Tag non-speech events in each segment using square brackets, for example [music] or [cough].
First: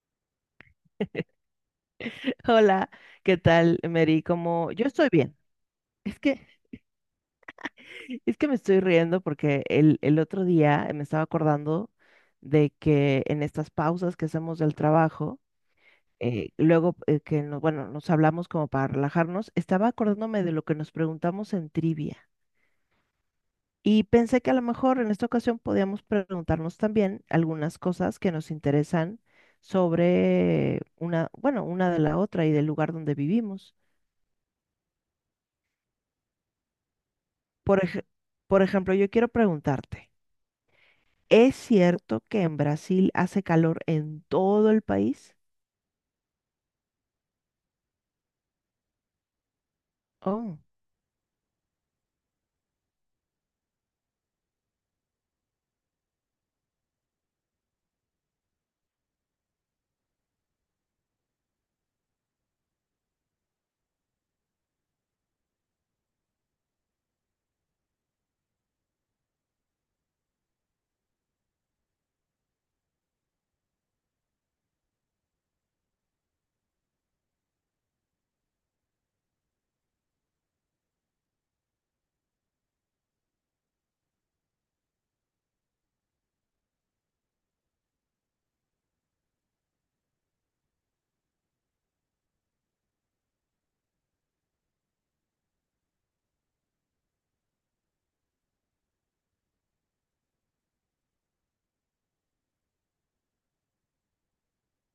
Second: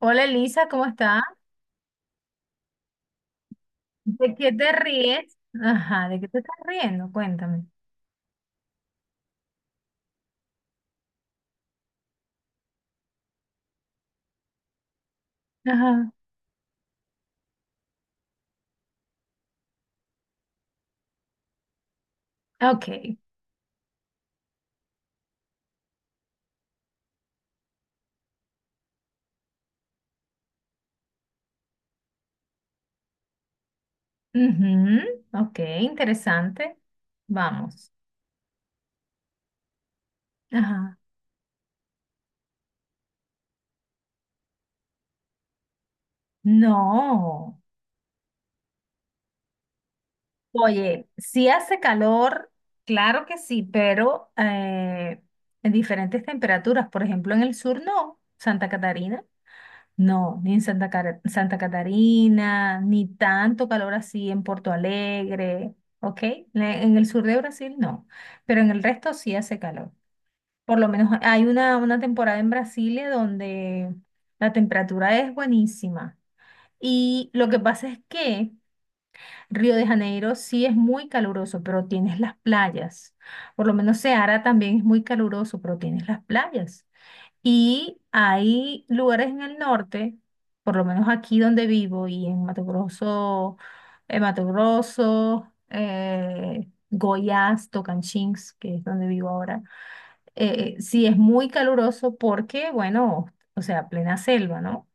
Hola Elisa, ¿cómo estás? Hola, ¿qué tal, Mary? ¿De qué te Como yo estoy ríes? bien. Ajá, Es ¿de qué te que, estás riendo? Cuéntame. es que me estoy riendo porque el otro día me estaba acordando de que en estas pausas que hacemos del trabajo, Ajá. luego nos hablamos como para relajarnos, estaba acordándome de lo que nos preguntamos en trivia. Ok. Y pensé que a lo mejor en esta ocasión podíamos preguntarnos también algunas cosas que nos interesan sobre una de la otra y del lugar donde vivimos. Ujú, ok, interesante. Por Vamos. ej- por ejemplo, yo quiero preguntarte, Ajá. ¿es cierto que en Brasil hace calor en todo el país? No. Oh, Oye, sí hace calor, claro que sí, pero en diferentes temperaturas. Por ejemplo, en el sur no. Santa Catarina. No, ni en Santa Catarina, ni tanto calor así en Porto Alegre, ¿ok? En el sur de Brasil no, pero en el resto sí hace calor. Por lo menos hay una temporada en Brasilia donde la temperatura es buenísima. Y lo que pasa es que Río de Janeiro sí es muy caluroso, pero tienes las playas. Por lo menos Ceará también es muy caluroso, pero tienes las playas. Y hay lugares en el norte, por lo menos aquí donde vivo y en Mato Grosso, Goiás, Tocantins, que es donde vivo ahora. Sí es muy caluroso porque, bueno, o sea, plena selva, ¿no?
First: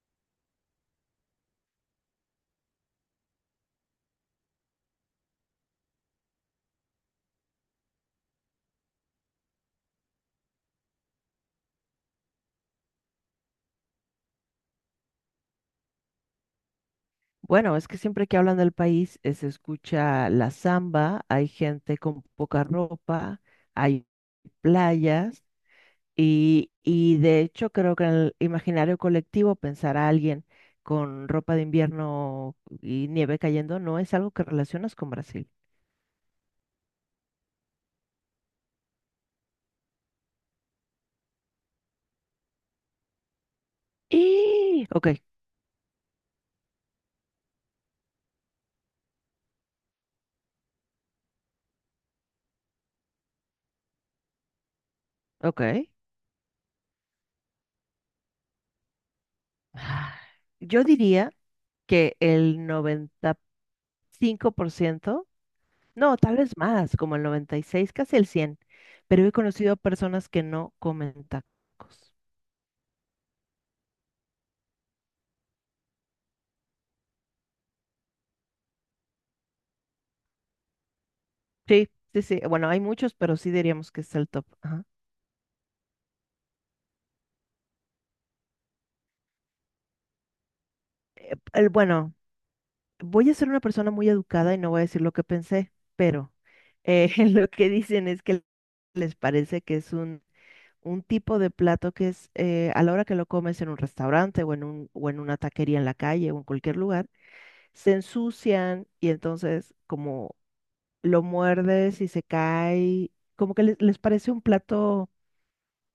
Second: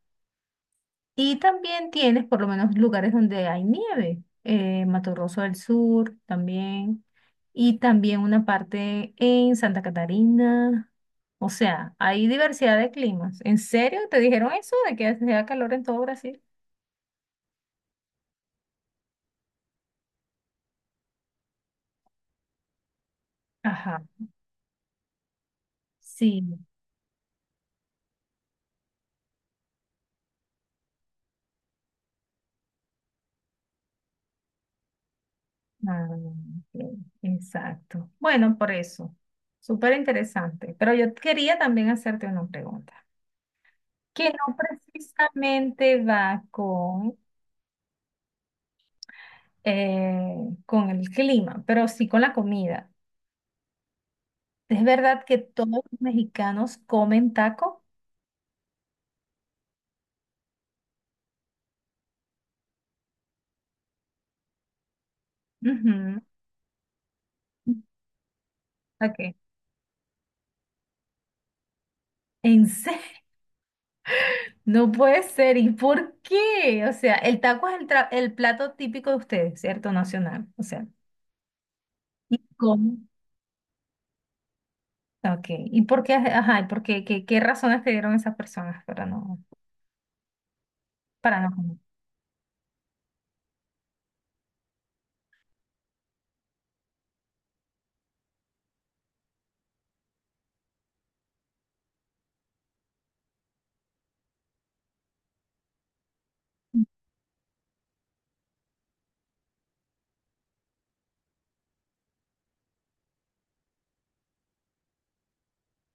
Y también tienes por lo menos lugares donde hay nieve, Mato Grosso del Sur también, y también una parte en Santa Catarina. O sea, hay diversidad de climas. ¿En serio te dijeron eso de que hacía calor en todo Brasil? bueno, es que siempre que hablan del país se escucha la samba, hay gente con poca ropa, Ajá, hay playas sí. y de hecho creo que en el imaginario colectivo pensar a alguien con ropa de invierno y nieve cayendo no es algo que relacionas con Brasil. Ah, ok, exacto. Bueno, por eso. Súper interesante. Pero yo quería también hacerte una pregunta, que no ¡Ih! Ok, precisamente va con el clima, pero sí con la comida. ¿Es verdad que ok. todos los mexicanos comen taco? Ah, Yo diría que el 95%, no, tal vez más, como el noventa y Ujú. seis casi el 100, pero he Ok. conocido personas que no comen tacos. ¿En serio? [laughs] No puede ser. ¿Y por qué? O sea, el taco es el plato típico de ustedes, ¿cierto? Nacional. O sea, Sí, sí, ¿y sí. Bueno, hay cómo? muchos, pero sí diríamos que es el top. Ajá. Ok. ¿Y por qué? Ajá, ¿y por qué? ¿Qué razones te dieron esas personas para no El, comer? bueno, voy a ser una persona muy educada y no voy a decir lo que pensé, pero [laughs] lo que dicen es que les parece que es un tipo de plato que es a la hora que lo comes en un restaurante o en una taquería en la calle o en cualquier lugar se ensucian y entonces como lo muerdes y se cae, como que les parece un plato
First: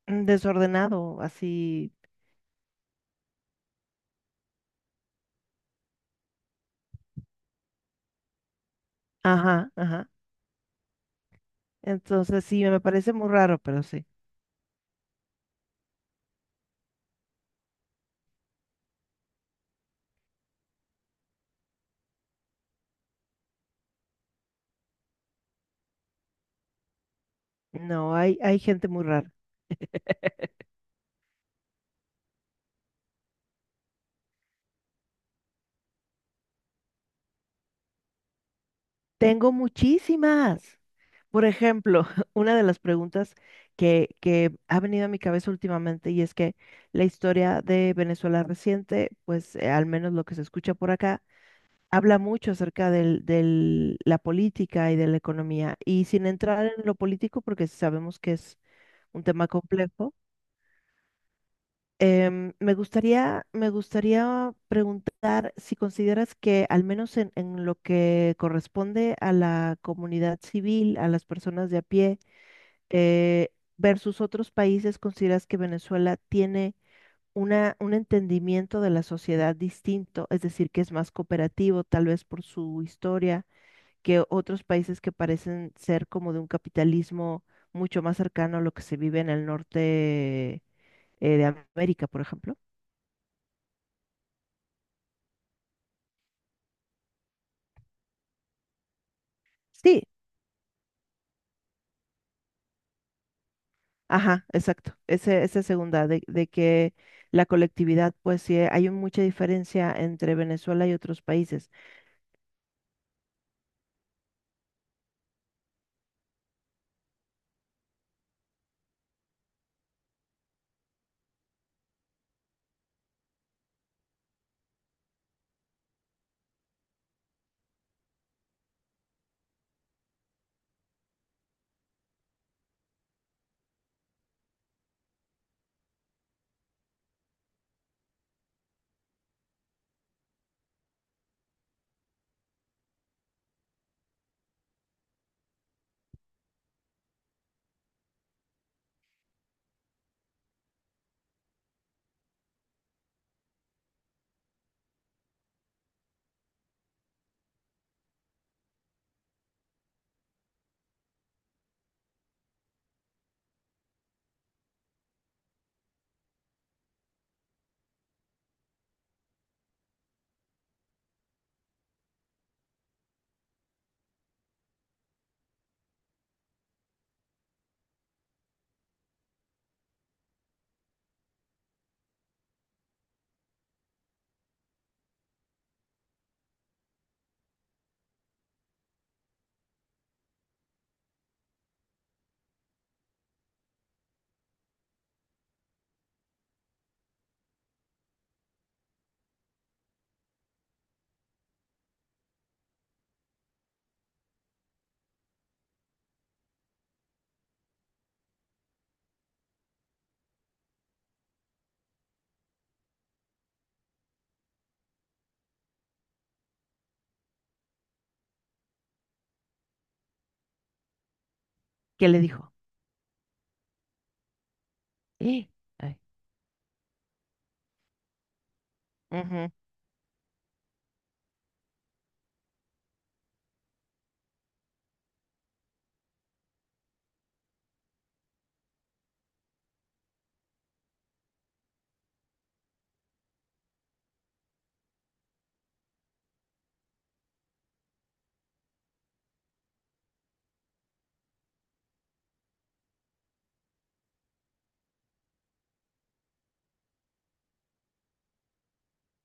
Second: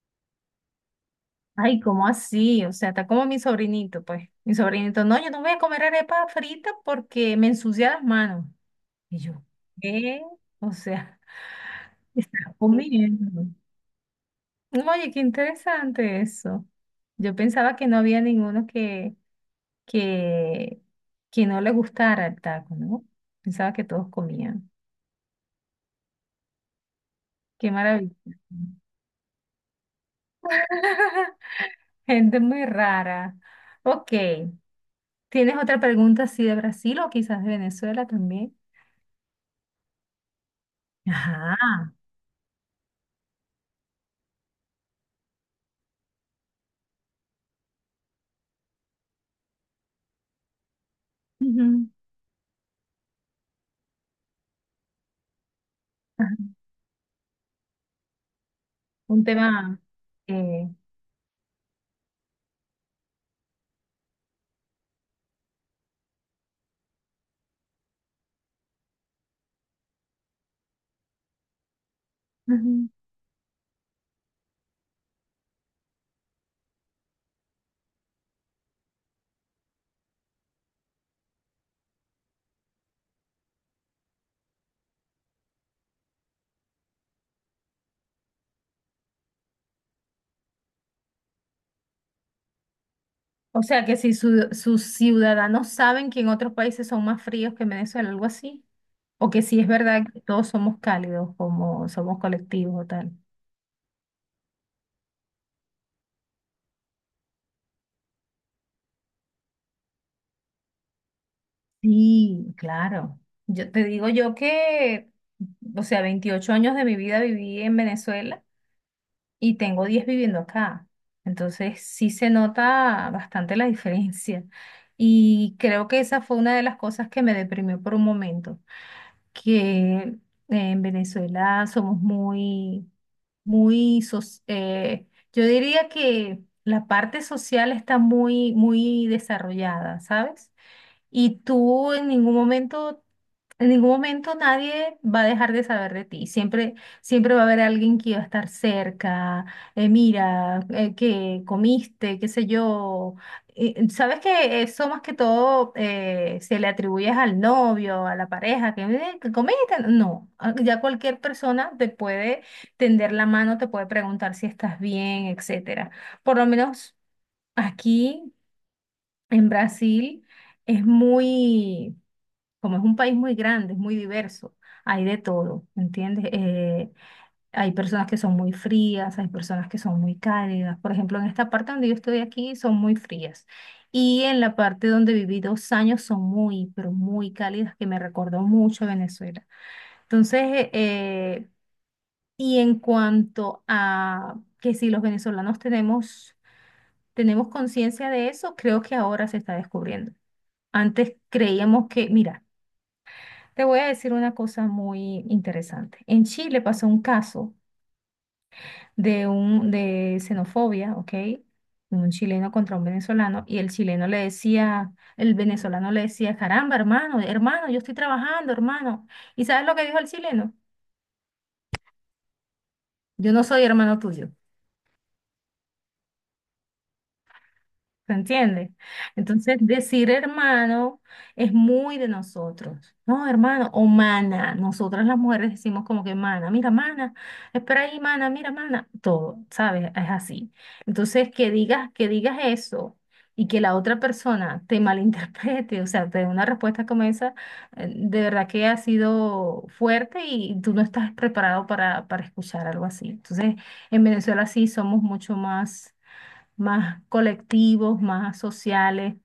desordenado, Ay, así, ¿cómo así? O sea, está como mi sobrinito, pues. Mi sobrinito, no, yo no voy a comer arepa frita porque me ensucia las manos. Y yo, ajá, ajá. ¿qué? O sea, [laughs] estás Entonces sí, me parece muy comiendo. raro, pero sí. Oye, qué interesante eso. Yo pensaba que no había ninguno que, que no le gustara el taco, ¿no? Pensaba que todos comían. Qué maravilla. No, hay gente muy rara. [laughs] Gente muy rara. Ok. ¿Tienes otra pregunta así de Brasil o quizás de Venezuela también? Tengo muchísimas. Por Ajá. ejemplo, [laughs] una de las preguntas que ha venido a mi cabeza últimamente, y es que la historia de Venezuela reciente, pues al menos lo que se escucha por acá, Ujú. habla mucho acerca de la política y de la economía. Y sin Ajá. entrar en lo político, porque sabemos que es un Un tema tema. complejo, eh, me gustaría preguntar si consideras que, al menos en lo que corresponde a la comunidad civil, a las personas de a pie, ujú. eh, versus otros países, ¿consideras que Venezuela tiene un entendimiento de la sociedad distinto? Es decir, que es más cooperativo, tal vez por su historia, que otros países que parecen ser como de un capitalismo mucho más cercano a lo que se vive en el norte de América, por ejemplo. O sea que si sus ciudadanos saben que en otros países son más fríos que en Venezuela, algo así, o que si es Sí, verdad que todos somos cálidos, como somos colectivos o tal. ajá, exacto. Ese, esa segunda, de que la colectividad, pues sí, hay mucha diferencia entre Venezuela y otros países. Sí, claro. Yo te digo yo que, o sea, 28 años de mi vida viví en Venezuela y tengo 10 viviendo acá. Entonces sí se nota bastante la diferencia. Y creo que esa fue una de las cosas que me deprimió por un momento, que en Venezuela somos muy muy, soc- yo diría que la parte social está muy, muy desarrollada, ¿sabes? Y tú en ningún momento nadie va a dejar de saber de ti. Siempre, siempre va a haber alguien que va a estar cerca. Mira, que comiste, qué sé yo. Y, sabes que eso más que todo se le atribuye al novio, a la pareja, que comiste. No, ah, ya cualquier persona te puede tender la mano, te puede preguntar si estás bien, etcétera. Por lo menos aquí en Brasil es muy como es un país muy grande, es muy diverso, hay de todo, ¿entiendes? Hay personas que son muy frías, hay personas que son muy cálidas. Por ejemplo, en esta parte donde yo estoy aquí son muy frías. Y en la parte donde viví 2 años son muy, pero muy cálidas, que me recordó mucho a Venezuela. Entonces, y en cuanto a que si los venezolanos tenemos conciencia de eso, creo que ahora se está descubriendo. Antes creíamos que, mira, te voy a decir una cosa muy interesante. En Chile pasó un caso de xenofobia, ¿ok? Un chileno contra un venezolano y el venezolano le decía, caramba, hermano, hermano, yo estoy trabajando, hermano. ¿Y sabes lo que dijo el chileno? ¿Qué le dijo? Yo no soy hermano tuyo. Eh, ay. ¿Se entiende? Ujú. Entonces, decir hermano es muy de nosotros, ¿no? Hermano o mana. Nosotras las mujeres decimos como que mana, mira, mana, espera ahí, mana, mira, mana. Todo, ¿sabes? Es así. Entonces, que digas eso y que la otra persona te [laughs] malinterprete, o sea, te dé una respuesta como esa, de verdad que ha sido fuerte y tú no estás preparado para escuchar algo así. Entonces, en Venezuela sí somos mucho más colectivos, más sociales,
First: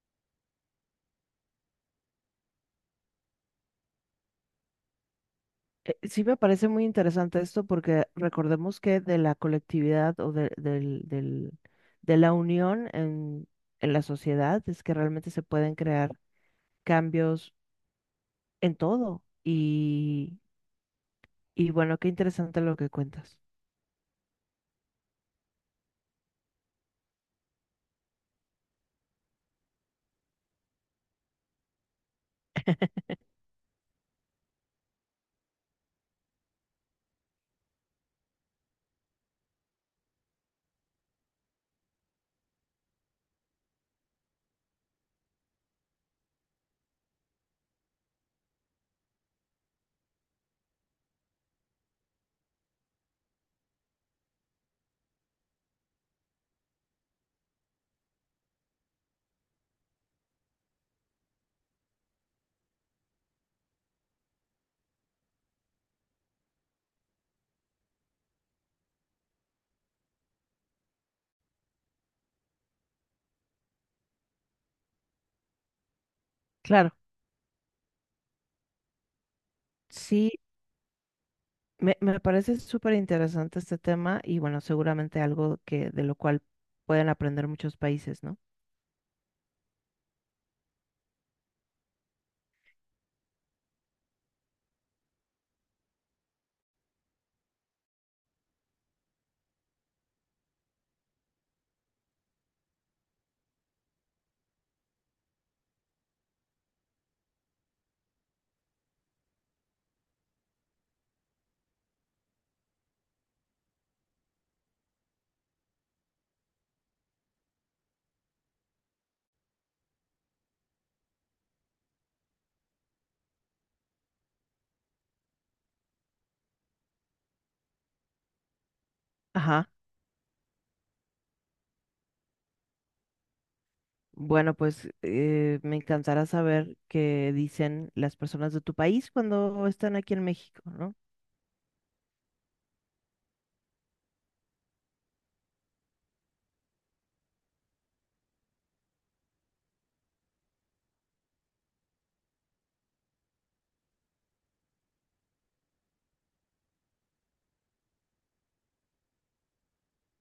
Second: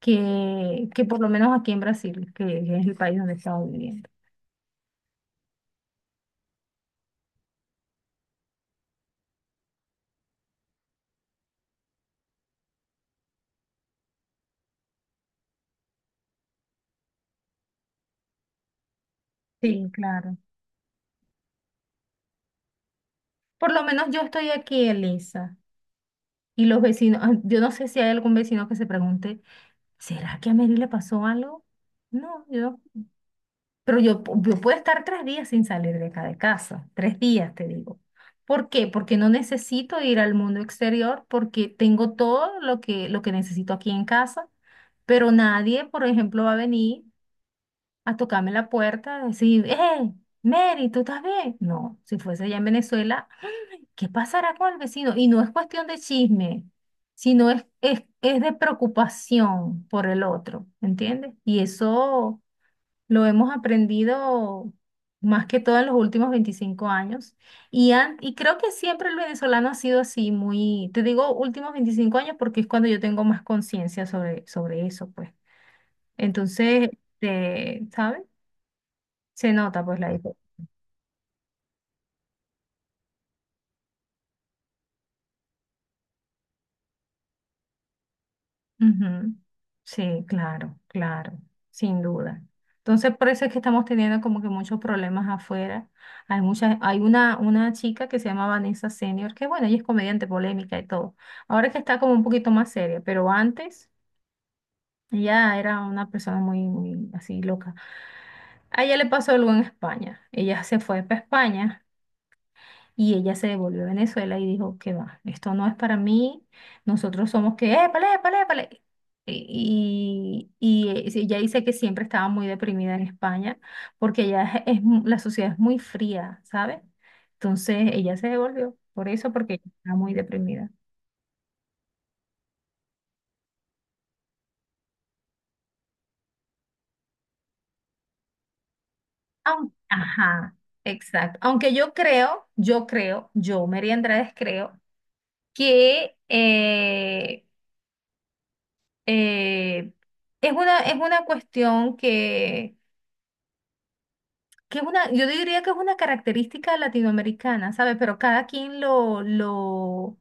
que por lo menos aquí en Brasil, que es el país donde estamos viviendo. Sí, me parece muy interesante esto, porque recordemos que de la colectividad o de la unión en la sociedad es que realmente se pueden crear cambios en todo. Sí, claro. Y bueno, qué interesante lo que cuentas. Por lo menos yo estoy aquí, Elisa, y los vecinos, ah, yo no sé si hay algún vecino que se pregunte, ¿será que a Mary le pasó algo? No, yo, [laughs] pero yo, pu- yo puedo estar 3 días sin salir de acá de casa, 3 días te digo. ¿Por qué? Porque no necesito ir al mundo exterior, porque tengo todo lo que necesito aquí en casa, pero nadie, por ejemplo, va a venir a tocarme la puerta, a decir, ¡eh, Mary, ¿tú estás bien? No, si fuese allá en Venezuela, ¿qué pasará con el vecino? Y no es cuestión de chisme, sino es de preocupación por el otro, ¿entiendes? Y eso lo hemos aprendido más que todo en los últimos 25 años. Y creo que siempre el venezolano ha sido así, muy, te digo últimos 25 años porque es cuando yo tengo más conciencia sobre eso, pues. Entonces, Claro, este, ¿sabes? Se nota pues la sí, diferencia. Me parece súper interesante este tema, y bueno, seguramente algo que de lo cual pueden aprender muchos países, ¿no? Ujú. Sí, claro, claro, sin duda. Entonces, por eso es que estamos teniendo como que muchos problemas afuera. Hay una chica que se llama Vanessa Senior, que bueno, ella es comediante polémica y todo. Ahora es que está como un poquito más seria, pero antes ella era una persona muy, muy así loca. A ella le pasó algo en España. Ella se fue para España. Y ella se devolvió a Venezuela y dijo, que va, esto no es para mí, nosotros somos que, épale, épale, épale. Y sí, ella dice que siempre estaba muy deprimida en España porque ella es mu- la sociedad es muy fría, ¿sabes? Entonces ella se devolvió por eso, porque ella Ajá. estaba muy deprimida. Bueno, pues me encantará saber qué dicen las personas de tu país cuando Aun- están aquí en ajá, México, ¿no? exacto. Aunque yo, María Andrade, creo que eh, es una cuestión, yo diría que es una característica latinoamericana, ¿sabes? Pero cada quien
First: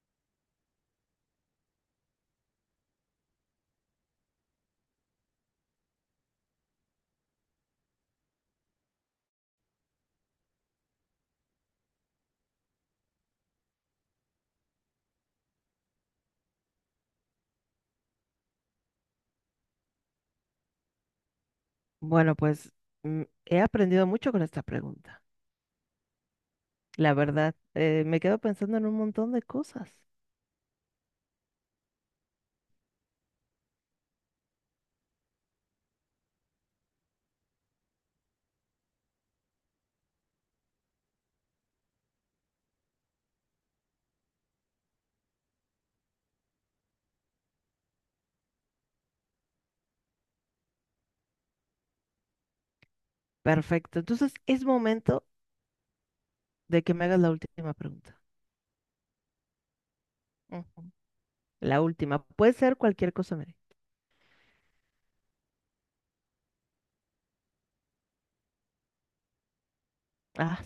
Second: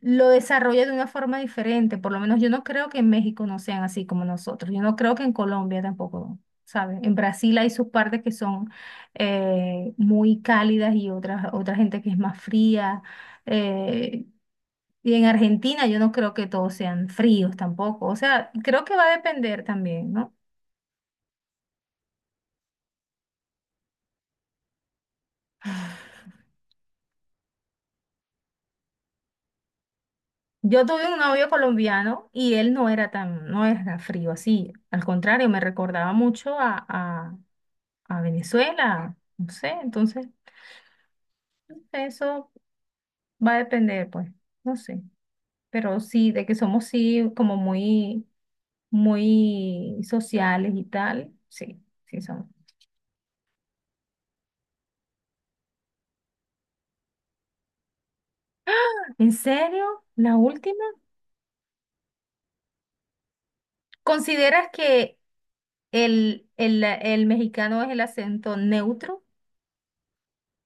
lo desarrolla de una forma diferente. Por lo menos yo no creo que en México no sean así como nosotros. Yo no creo que en Colombia tampoco, ¿sabes? En Brasil hay sus partes que son muy cálidas y otras, otra gente que es más fría. eh, y en Argentina yo no creo que todos sean fríos tampoco. O sea, creo que va a depender también, ¿no? Bueno, pues he aprendido mucho con esta pregunta. La verdad, me quedo pensando en un montón de cosas. Yo tuve un novio colombiano y él no era tan, no era frío así. Al contrario, me recordaba mucho a Venezuela. No sé, entonces eso va a depender, pues, no sé. Pero sí, de que somos sí como muy, muy sociales y tal. Sí, sí somos. Perfecto. Entonces es momento de que me hagas la última pregunta. ¿En serio? ¿La última? Ujú. La última. Puede ser cualquier cosa, Mary. ¿Consideras que el mexicano es el acento neutro? Ah,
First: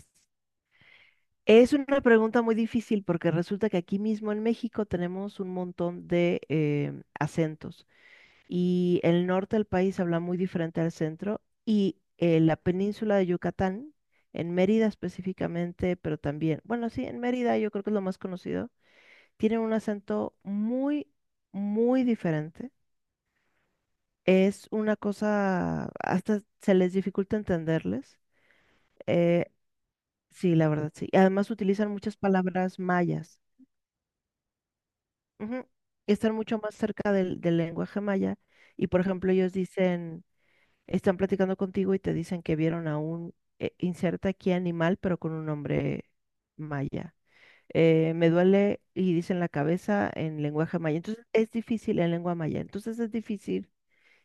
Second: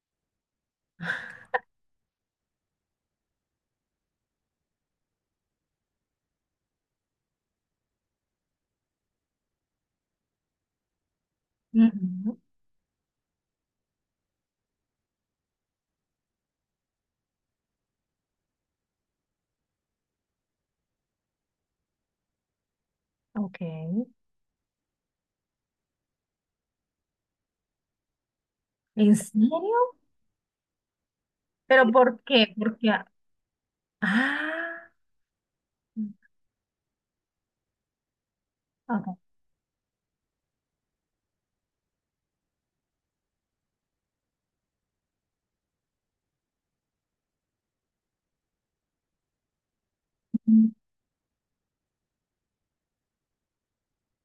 es una pregunta muy difícil, porque resulta que aquí mismo en México tenemos un montón de acentos, y el norte del país habla muy diferente al centro, y Ujú. La península de Yucatán, en Mérida específicamente, pero también, bueno, sí, en Mérida yo creo que es lo más conocido, tienen un acento muy, muy diferente. Ok. Es una cosa, hasta se les dificulta entenderles. ¿En Eh, serio? sí, la verdad, sí. Además ¿Pero utilizan muchas por qué? palabras Porque, mayas. ah, Ujú. Están mucho más cerca del lenguaje maya. Y ah, por ok. ejemplo, ellos dicen, están platicando contigo y te dicen que vieron a un, inserta aquí animal, pero con un nombre maya. Me duele y dicen la cabeza en lenguaje maya. Entonces es difícil en lengua maya. Entonces es difícil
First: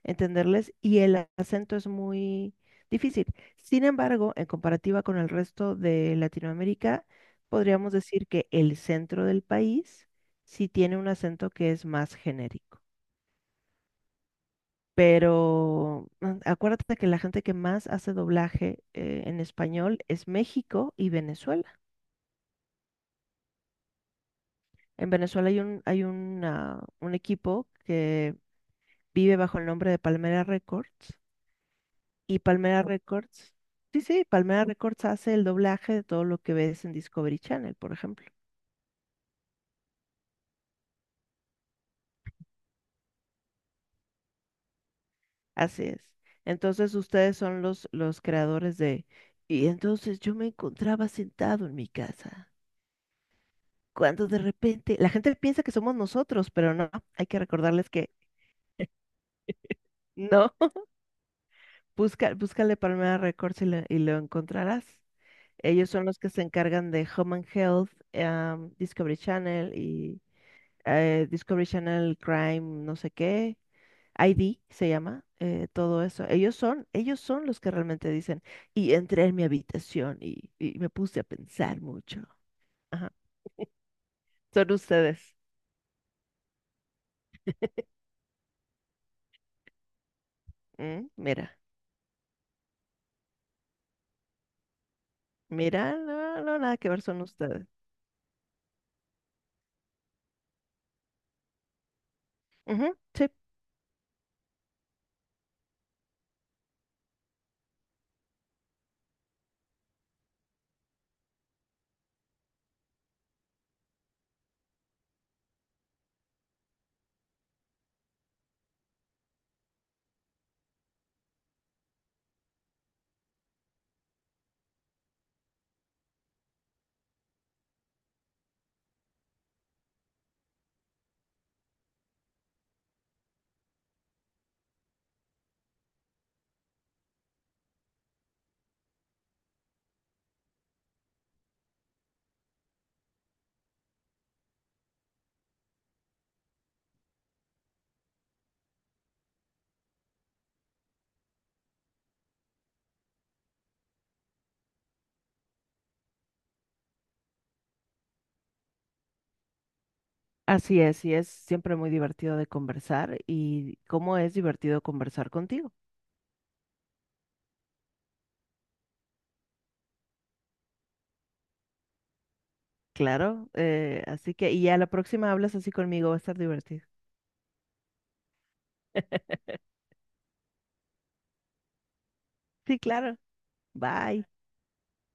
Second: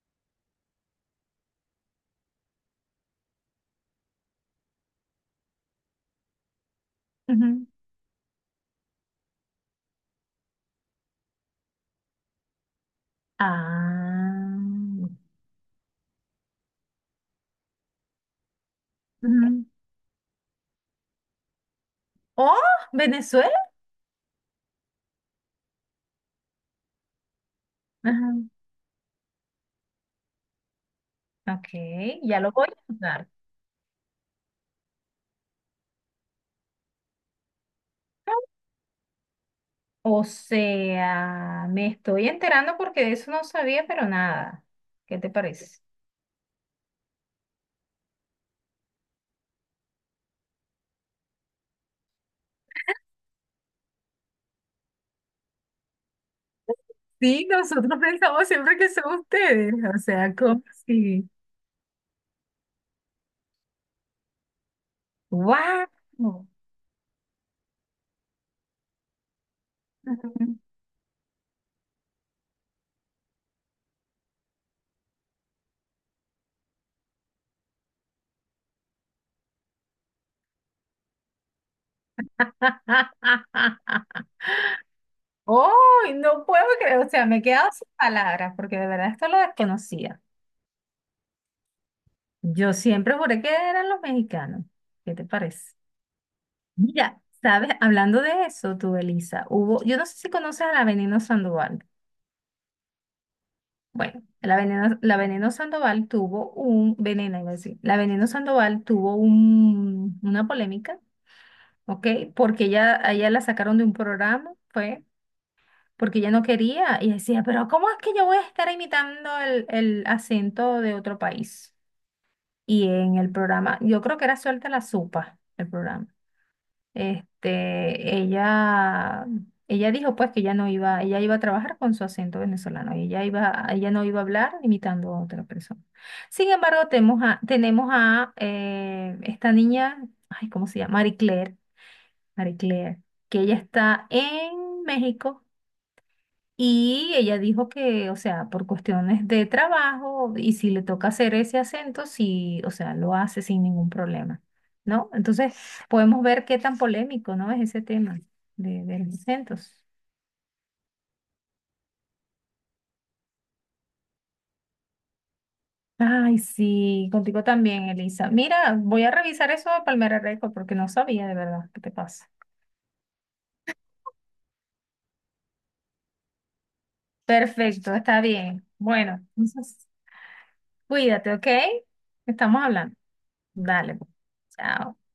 entenderles, y el acento es muy difícil. Sin embargo, en comparativa con el resto de Latinoamérica, Ujú. podríamos decir que el centro del país sí tiene un acento que es más genérico. Ah, Pero mm, acuérdate que la gente que más hace doblaje en ujú. español es México y Venezuela. Oh, Venezuela. En Venezuela hay un, hay un equipo Ajá. que vive bajo el nombre de Palmera Records. Ok, Y ya lo voy a Palmera anotar. Records, sí, sí, Palmera Records hace el doblaje de todo lo que ves en Discovery Channel, por ejemplo. O sea, me estoy enterando porque de eso no sabía, pero nada. ¿Qué te parece? Así es. Entonces ustedes son los creadores de... Y entonces yo me encontraba sentado en mi casa, cuando de repente la gente piensa que somos nosotros, pero no, hay que Sí, recordarles nosotros que pensamos siempre que son ustedes. O sea, no. ¿cómo así? [laughs] Busca, búscale Palmera Records y lo encontrarás. ¡Wow! Ellos son los que se encargan de Home and Health, Discovery Channel y Discovery Channel Crime, no sé qué ID se llama, todo eso. Ellos son los que realmente dicen, y entré en mi habitación y me puse a pensar mucho. Ajá. [laughs] Son ustedes. Oh, no puedo creer, o sea, me he quedado sin palabras porque de verdad esto lo desconocía. Mm. Mira, Yo siempre juré que eran los mexicanos. ¿Qué te parece? mira, no, no, nada que ver, Mira, son ustedes. sabes, hablando de eso, tú, Elisa, yo no sé si conoces a la Veneno Sandoval. Ujú, sí. Bueno, la Veneno Sandoval tuvo un, Veneno, iba a decir, la Veneno Sandoval tuvo una polémica, ¿ok? Porque ella, a ella la sacaron de un programa, fue porque ella no quería. Y decía, pero ¿cómo es que yo voy a estar imitando el acento de otro país? Y en el programa, yo creo que era Suelta la Sopa, el programa. Este, ella dijo pues que ella no iba, ella iba a trabajar con su acento venezolano y ella iba, ella no iba a hablar imitando a otra persona. Sin embargo, tenemos a esta niña, ay, ¿cómo se llama? Marie Claire, Marie Claire, que ella está en México y ella dijo que, o sea, por cuestiones de trabajo y si le toca hacer ese acento, sí, o sea, lo hace sin ningún problema, ¿no? Entonces, podemos ver qué tan polémico, ¿no? Es ese tema de los acentos. Así es, y es siempre muy divertido de conversar, y cómo es divertido conversar contigo. Ay, sí, contigo también, Elisa. Mira, voy a revisar eso de Palmera Record porque no sabía de verdad qué te pasa. Claro, así que, y a la próxima hablas así conmigo, va a estar divertido. Perfecto, está bien. Bueno, [laughs] entonces, cuídate, ¿ok? Estamos Sí, hablando. claro. Dale, pues. Bye. Chao.